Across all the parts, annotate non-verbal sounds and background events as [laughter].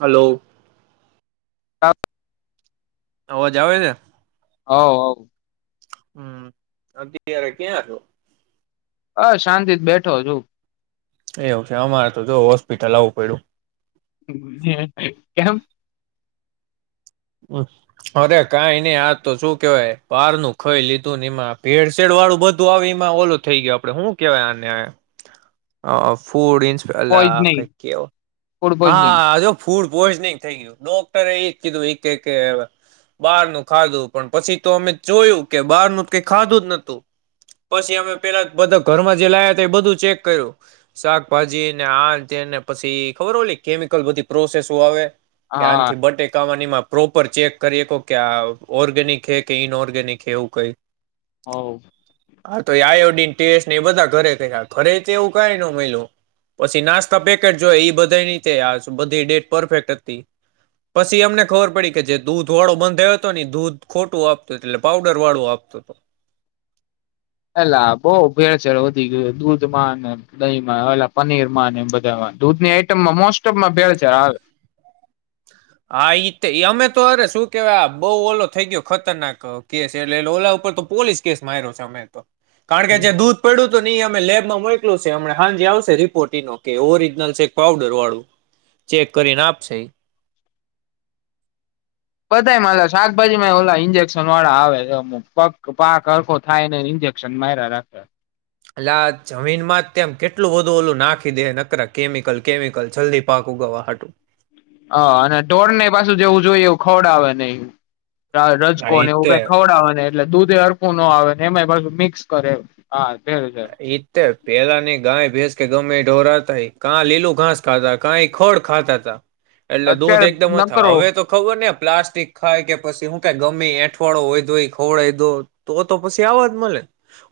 હાલો [unintelligible] અવાજ આવે છે? હવ હવ. હમ્મ અત્યારે ક્યાં છો? હ શાંતિ જ બેઠો છું એવું છે, અમારે તો જોવ હોસ્પિટલ આવું પડું [inaudible] કેમ? અરે કાઈની આ તો શું કેવાય બાર નું ખઈ લીધું ને એમાં ભેડસેડ વાળું બધું આવ એમાં ઓલું થઈ ગયું આપડે શું કેવાય આને ફૂડ છ લા પોઈઝનિંગ કંઈક કેવો ફૂડ હા પોઈઝનિંગ આજો ફૂડ પૂજનિંગ થઈ ગ્યું ડોક્ટર એ કોળુ કેક બાર નું ખાધું પણ પછી તો મેં એ જોયું કે બાર નું તો કઈ ખાધું સ નથુ પછી હમે પેલા બધું કર્મ જલાયા ન બાળુ છેક કર્યું શાકભાજી ન આ તે ન પછી ખબર હો કેમિકલ બધી પ્રોસેસ આવે, કે હા આનથી બટટેકાવાની માપ પ્રોપર ચેક કરીએ કો કે આ ઓર્ગેનિક હે કે ઇન ઓર્ગેનિક હે એવું કઈ હાલો હા તો આયોડીન ટેસને બધા ઘરે રહ્યા ઘરે એવું કઈ ન મયલુ પછી નાસ્તા પેકેટ જોય ઈ બ ની બધી ડેટ પરફેક્ટ હતી પછી અમને ખબર પડી કે જે દૂધ વાળો બંધ થયો હતો દૂધ ખોટું આપતુંું એટલે પાવડર વાળું આપતો હતો. એલા બહ ભેળચડ વધી ગયો દૂધમાં દહીંમાં એલા પનીરમાં એ બધા દૂધની આઈટમમાં મોસ્ટ ઓફમાં ભેળચાર આવે. હા, ઈ અમે તો અરે શું કેવાય આ બઉ ઓલો થઈ ગયો ખતરનાક કેસ એટલે ઓલા ઉપર તો પોલીસ કેસ માર્યો છે. અમે તો કારણ કે જે દૂધ પડું જો નહી અમે લેબમાં મોકલું છે હમણાં હાંજે આવશે રિપોર્ટ ઈનો કે ઓરિજનલ છે ક પાવડરવાળું ચેક કરીને આપશે ઈ. બધા મા લા શાકભાજી માંય ઓલા ઈન્જેક્શનવાળા આવે પગ પાક હરખો થાય નૈન ઇન્જેક્શન માયરા રાખે. લા આ જમીનમાં જ તેમ કેટલું બધું ઓલું નાખી દે નકરા કેમિકલ કેમિકલ જલ્દી પાક ઉગાવા હાટુ. હ, અને ઢોળને એ પાછું જેવું જોઈએ એવું ખવડાવે નહી. કા હા રજકો ઈ ને એવું તે કઈ ખવડાવવા ને ટલે દૂધે હરખું નો આવે એમાંય પાછું મિક્સ કરે હા. ભેળસેળ ઇત્તે પેલાની ગાય ભેસ કે ગમે ડોરા તઈ કાં લીલુ ઘાસ ખાતા કાંઈ ખોડ ખાતાતા. એટલે દૂધ અત્યારે એકદમ થા નકરો હવે તો ખબર ને પ્લાસ્ટિક ખાય કે પછી હું કાંઈ ગમે એઠવાડો હોય તોય ખવડાઈ દો તો તો પછી આવાજ મલે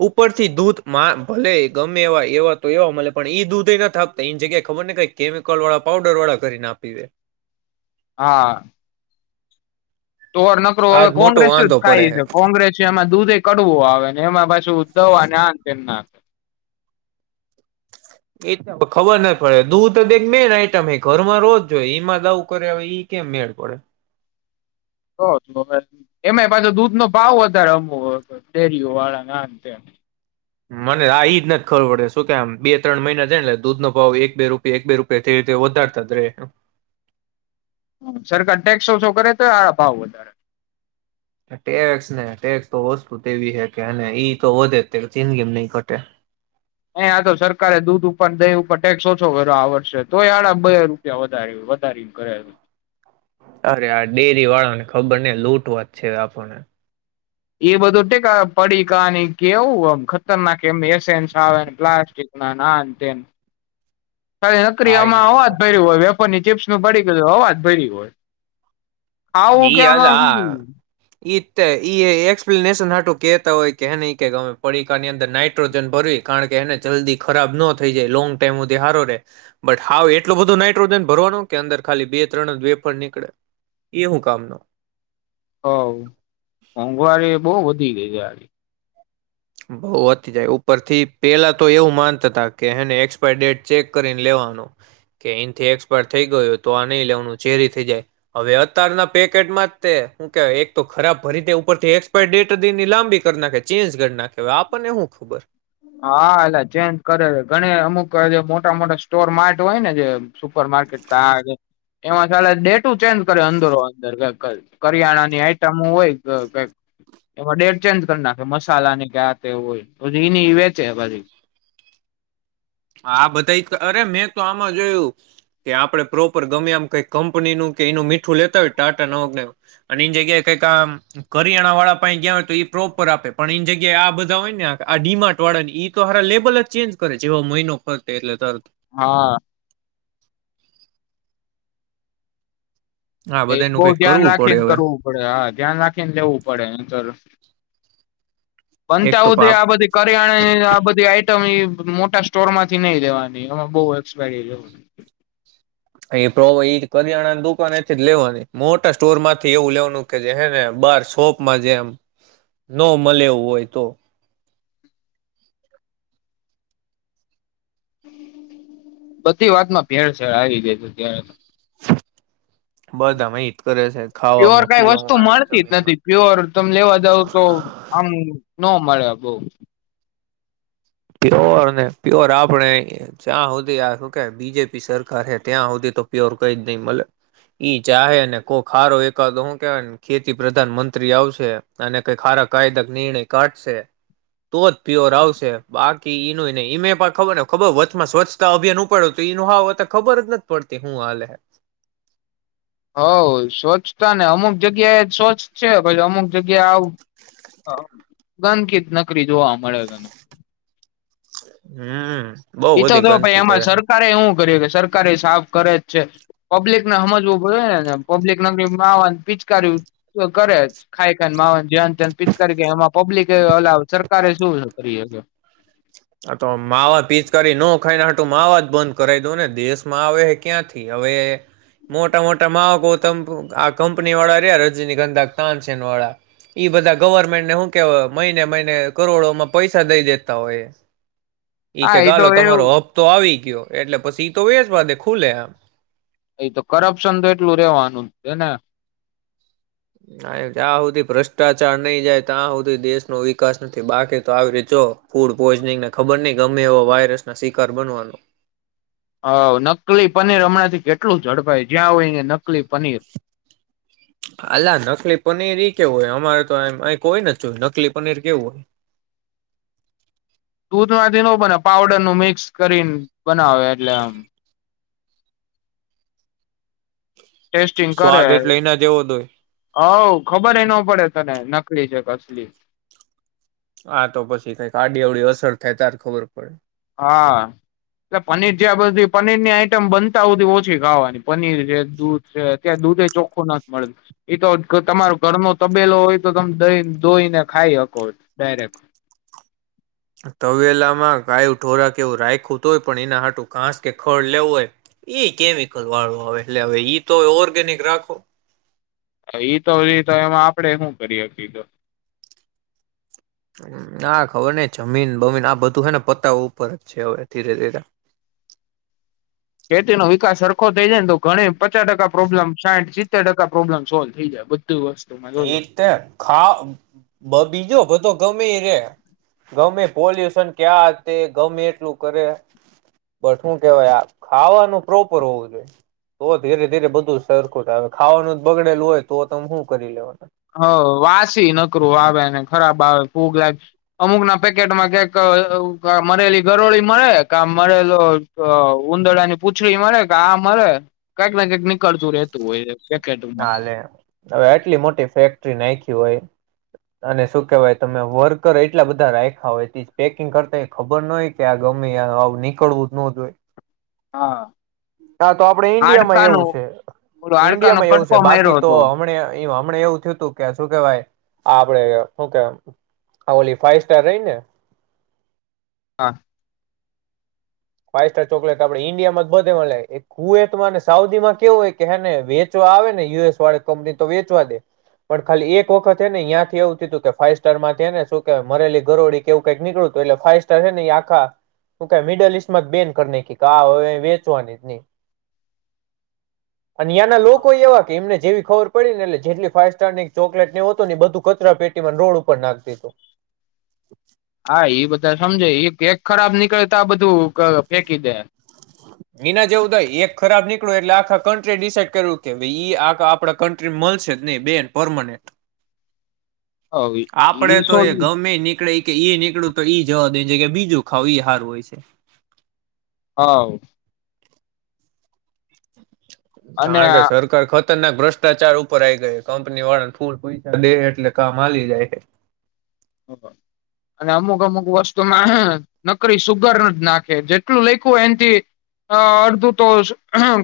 ઉપરથી દૂધ મા ભલે ગમે એવા એવા તો એવા મલે પણ ઈ દૂધેય નથ આપતા ઈન જગ્યાએ ખબર નઈ કઈ કેમિકલવાળા પાઉડરવાળા કરીન આપી દે. હા. તોર નકરો હવે આજ મોટો કોંગ્રેસ જ વાંધો ખાય પડે હે છે કોંગ્રેસ એમાં દૂધે કડવું આવેને એમાં પાછ શું ઉદધવ આના ન તે એ ખબર નથ પડે દૂધ તો એક મેન આઈટમ હે, ઘરમાં રોજ જોઈ ઈમાં દઉ કરે હવે ઈ કેમ મેળ પડે. તો [unintelligible] એમાંય પાછો દૂધનો ભાવ વધારે અમો ડેરીઓવાળા આન તેમ. મને આ ઈજ નથ ખબર પડે શું કે આમ બે ત્રણ મહિના છે ટલે દૂધ નો ભાવ એક બે રૂપિયા એક બે રૂપિયા તે રીતે વધારતા જ રહે. સરકાર ટેક્સ ઓછો કરે તોય હારા ભાવ વધારે. ટેક્સને ટેક્સ તો વસ્તુ તે એવી હે કે અને ઈ તો વધે જ તે જિંદગીમ નહી ઘટે. એ આ તો સરકારે દૂધ ઉપર દહી ઉપર ટેક્સ ઓછો કર્યો આ વર્ષે તોય આડા બે રૂપિયા વધારે વધારી કરેલું. અરે આ ડેરીવાળાને ખબર ને લૂંટવાત છે આપણને. એ બધું ટેકા પડીકાની કેવું એમ ખતરનાક એમ એસેન્સ આવે પ્લાસ્ટિક ના ના આન તેન. કા હા ઈ જ નકરીમાંવા તો ભરી હોય ઉપરની ચીપ્સ નું પડી ગયું હવા જ ભરી હોય. આવુ હું કેમા હો એ એક્સપ્લેનેશન આટું કેહેતા હોય કે એ નહી કે ગમે પડીકાની અંદર નાઈટ્રોજન ભરવી કારણ કે એને જલ્દી ખરાબ ન થઈ જાય લોંગ ટાઈમધી હારો રે બટ હાવ એટલું બધું નાઈટ્રોજન ભરવાનું કે અંદર ખાલી બે ત્રણ જ બેફર નીકળે એ હું કામનો હ મોંઘવારી બઉ વધી ગઈ છે હારી બઉ અતી જાય ઉપરથી પેલા તો એવું માનતા હતા કે હને એક્સપાયર ડેટ ચેક કરીને લેવાનું કે અહીથી એક્સપાયર થઇ ગયુંય તો આ નહી લેવાનું ચેરી થઇ જાય હવે અત્યારના પેકેટમાં તે હું કેવા એક તો ખરાબ ભરી ઉપરથી એક્સપાયર ડેટ હતીની લાંબી કરી નાખે ચેન્જ કરી નાખે. હવે આપણને હું ખબર. હા એટલે ચેન્જ કરે ઘણી અમુક જે મોટા મોટા સ્ટોર માર્ટ હોય ને જે સુપર માર્કેટ એમાં ડેટું ચેન્જ કરે અંદરો અંદર કરિયાણાની આઈટમ હોય કે કઈક એમાં ડેટ ચેન્જ કરી નાખે મસાલા ની કે આ તે હોયી નીવે છે ભ. આ બધા અરે મેં તો આમાં જોયું કે આપડે પ્રોપર ગમે એમ કઈક કંપનીનુંું કે એનું મીઠું લેતા હોય ટાટા નવકને અને એની જગ્યાએ કઈક આમ કરિયાણા વાળા પા ગયા હોય તો ઈ પ્રોપર આપે પણ એની જગ્યાએ આ બધા હોય ને આ ડીમાર્ટ વાળા તોાર લેવલ જ ચેન્જ કરે છે. મ ન ફર એટલે ત હા. હા એ બધાનું બહ કઈક ધ્યાન કરવું પડે રાખીને હવે કરવું પડે હા ધ્યાન રાખીને લેવું પડે નહિતર. એક બનતા તો હુધી પાપ આ બધી કરીયાણે આ બધી આઈ મોટા સ્ટોર માંથી નહી રેવાની અ બ એસપાયરીવા એ પ્ર કરિયાણાની દુકાન એથી જ લેવાની મોટા સ્ટોર માંથી એવું લેવાનું કે જે હેને બાર શોપમાં જેમ ન મળે એવું હોય તો બધી વાતમાં ભેળ શેળ આવી ગય તું ત્યારે. બધામાં હિત કરે છે પ્યોર ખાવામાં કઈ વસ્તુ પીવામાં મળતી જ જમીનમાં નથી પ્યોર તમે લેવા જાવ તો આમ. ન મળે બઉ. પ્યોર પ્યોર આપણે જ્યાં સુધી આ શું કે બીજેપી સરકાર હ ત્યાં સુધી તો પ્યોર કઈ જ નહી મળે ઈ ચાહેને કોઈ ખારો એકાદ શું કેવાય ખેતી પ્રધાન મંત્રી આવશે અને કઈ ખારા કાયદા નિર્ણય કાઢશે તો જ પ્યોર આવશે. બાકી નુંય નહ મે પણ ખબર ખબર વતમાં સ્વચ્છતા અભિયાન ઉપાડ હત એનું હા તો ખબર જ નથી પડતી હું હાલે. હવ સ્વચ્છતા ને અમુક જગ્યા એ જ સ્વચ્છ છે પછી અમુક જગ્યા આવ ગંદકીિત નકરી જોવા મળે તને હમ. [unintelligible] એતો બધી તો ભાઈ ગંદકી એમાં કરે સરકારે એું કર્યું કે સરકારે એ સાફ કરે. છે પબ્લિક ના સમજવુંને પબ્લિક ના માવાન પિચકાર કરે ખાઈ ન માવાન ધ્યાન ત્યાન પીચકારી કે એમાં પબ્લિક અ સરકારે જો છ કરી હજ. આ તો માવા પીચકાર ન ખાઈનેટું માવા જ બંધ કરાવ દઉ ને દેશમાં આવે હ ક્યાંથી હવે મોટા મોટા માવા ક આ કંપની વાળા રહ્યા રજની ગંધાક તાનસેન વાળા ઈ બધા ગવર્મેન્ટને શું કેવાય મહિને મહિને કરોડોમાં પૈસા દઈ દેતા હોય. એઈ હા કે એ તો ગાલો એવું તમારો હફ તો આવી. ગયો એટલે પછી તો વસ વા દે ખુલે આમ. એ તો કરપ્શન તો એટલું રેવાનું છે ને ત્યાં સુધી ભ્રષ્ટાચાર નહી જાય ત્યાં સુધી દેશનો વિકાસ નથી બાકી તો આવી રી જો ફૂડ પોઈઝનિંગને ખબર નહ ગમે એવો વાયરસ ના શિકાર બનવાનો હ નકલી પનીર હમણાં થી કેટલું જડપાઈ જ્યાં હોય નકલી પનીર. હાલા નકલી પનીર એ કેવું હોય અમારે તો અ કોય ન જો નકલી પનીર કેવું હોય દૂધમાંથી ન બને પાવડર નું મિક્સ કરી બનાવે એટલે આમ ટેસ્ટિંગ કરે સ્વાદ એટલે એના જેવો જ હોય હ ખબર હ ન પડે. તને નકલી છે ક અસલી હા તો પછી કઈક આડી અવડી અસર થાય તાર ખબર પડે. હા એટ પનીર જ્યાં બધી પનીરની આઈટમ બનતા બધી ઓછી ખાવાની પનીર છે દૂધ છે તં દૂધ એ ચોખ્ખું નથી મળતું એ તો તમારો ઘરનો તબેલો હોય તો તમે દહી ધોઈને ખાઈ શકો ડાયરેક. તવેલામાં કાયું ઢોરા કે એવું રાખું તો હોય પણ એના આટું ઘાસ કે ખળ લેવું હોય એ કેમિકલ વાળું આવે એટલે હવે તો ઓર્ગેનિક રાખો. એઈતો ર તો એમાં આપડે શું કરીએ કીધું. ના ખબર નહ જમીન બમીન આ બધું છે ને પત્તા ઉપર જ છે હવે ધીરે ધીરે. ખેતી નો વિકાસ સરરખો થઈ જાય ને તો ઘણી પચાસ ટકા પ્રોબ્લેમ સાઠ સિત્તેર ટકા પ્રોબ્લેમ સોલ્વ થઈ જાય. બધું વસ્તુમાં જોજો એ ત ખા બ બીજો બધો. ગમેી રે ગમે પોલ્યુશન ક્યાં તે ગમે એટલું કરે બટ શું કેહેવાય આ ખાવાનું પ્રોપર હોવું જોઈએ તો ધીરે ધીરે બધું સરખું જ આવે ખાવાનું જ બગડેલું હોય તો તમેું. કરી લે. હ વાસી નકરું આવેને ખરાબ આવે ફૂગ લાગે અમુક ના પેકેટમાં કક મરેલી ગરોળી મળે ક મરેલો ઉંધડાની પૂછડી મળે કે આ મરે કઈક ને કઈક નીકળતું રહેેતું હોય. પેકેટમાં ના લે હવે એટલી મોટી ફેક. નાખી હોય અને શું કેહેવાય તમે વર્કર એટલા બધા રાખ્યા હોય તે પેકિંગ કરતા ખબર ન હોય કે આ ગમે નીકળવું જ ન જો હોય. હા હા તો આપડે ઈન્ડિયામાં હાડકાનું એવું છે ઓલો હાડકા નો ઈન્ડિયામાં કટકો એવું. બાકી માર્યો તો હતો હમ. હમ એવું થયું તું કે શ કેવા આપે શું કે ઓલી ફાઈવ સ્ટાર રહીને. હા [unintelligible] ફાઈવ સ્ટાર ચોકલેટ આપે ઈન્ડિયામાં જ બધે કુવેતને સાઉદી માં કેવું હોય કેેને વેચવા આવે ને યુ એસ વાળે કંપની તો વેચવા દે પણ ખાલી એક વખત હ ને તંથી એવું થું કે ફાઈવ સ્ટાર માંથીને શું મરેલી ઘરોળડી કેવું કઈક નીકળું હતું એટલે ફાઈવ સાર હ આા મિડ ઈસ્ટ. કિસ્મત બેન કર ક કાવે વેચવાનીતની. અિયાં ના લોકો એવા કે એમને. જેવી ખબર પડી ને એટલે જેટલી ફાઈવ સ્ટાર ની ચોકલેટ એવ હતો ને એ બધું કચરા પેટીમાં રોડ ઉપર નાખતી. હા એ બધા સમજે એ કેક ખરાબ નીકળે તો આ બધું ફેંકી દે. એના જેવું થાય એક ખરાબ નીકળ્યું એટલે આખા કન્ટ્રીએ ડિસાઈડ કર્યું કે ઈ આ આપડા કન્ટ્રી મળશે જ નહી બે પરમાનેન્ટ. હ આપડે ઈ તો સો એ ગમેય નીકળી. કે ઈ નીકળું તો ઈ જવા દે છે કે બીજું ખાવ ઈ હારું હોય છે. હા. અને કારણ કે સરકાર ખત. ર ના ભ્રષ્ટાચાર ઉપર આઈ ગયા કંપની વાળાને થૂર પૈસા દે એટલે કામ હલી જાય છે. અને અમુક અમુક વસ્તુમાં નકરી સુુગર જ નાખે જેટલું લેખું હોય એથી અડધું તો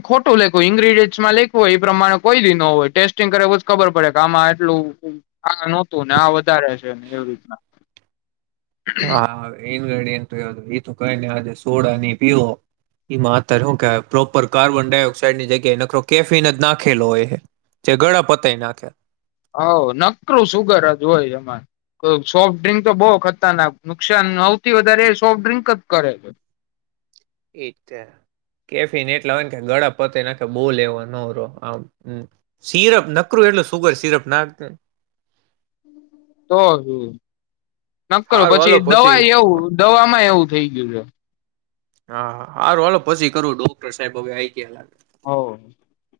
ખોટું લેખું હોય ઈન્ગ્રીડિયન્ટમાં લેખું હોય એ પ્રમાણે કોઈ બી ન હોય ટેસ્ટિંગ કરેવ જ ખબર પડે કે આમાં આટલું આ નહોતું ને આ વધારે છેને. એવી રીતના, હા એ. ક સોડા ની પીવો એમાં અત્યારે શું કે પ્રોપર કાર્બન ડાયોક્સાઈડની જગ્યાએ નખ કેફિન જ નાખેલો હોય જે ગળ પતાય નાખ્યા. હ નકરું સુગરજ હોય એમાં સોફ્ટ ડ્રિંક તો બહ ખતરનાક નુકસાન સવથી વધારે એ સોફ્ટ ડ્રિંક જ કરે છે. એ કેફિન એટલા હોય ને કે ગળા પતે નાખ બોલેવા નરો આમ સિરપ નકરું એટલું સુગર સિરપ નાખ. તો હ. નક્ કરો હારું હાલો પછી દવા એવું દમાં એવું. થઈ ગયું છે. હાા સારું હલો પછી કરું ડોક્ટર સાહેબ હવે આવી ગયા લ. [inaudible]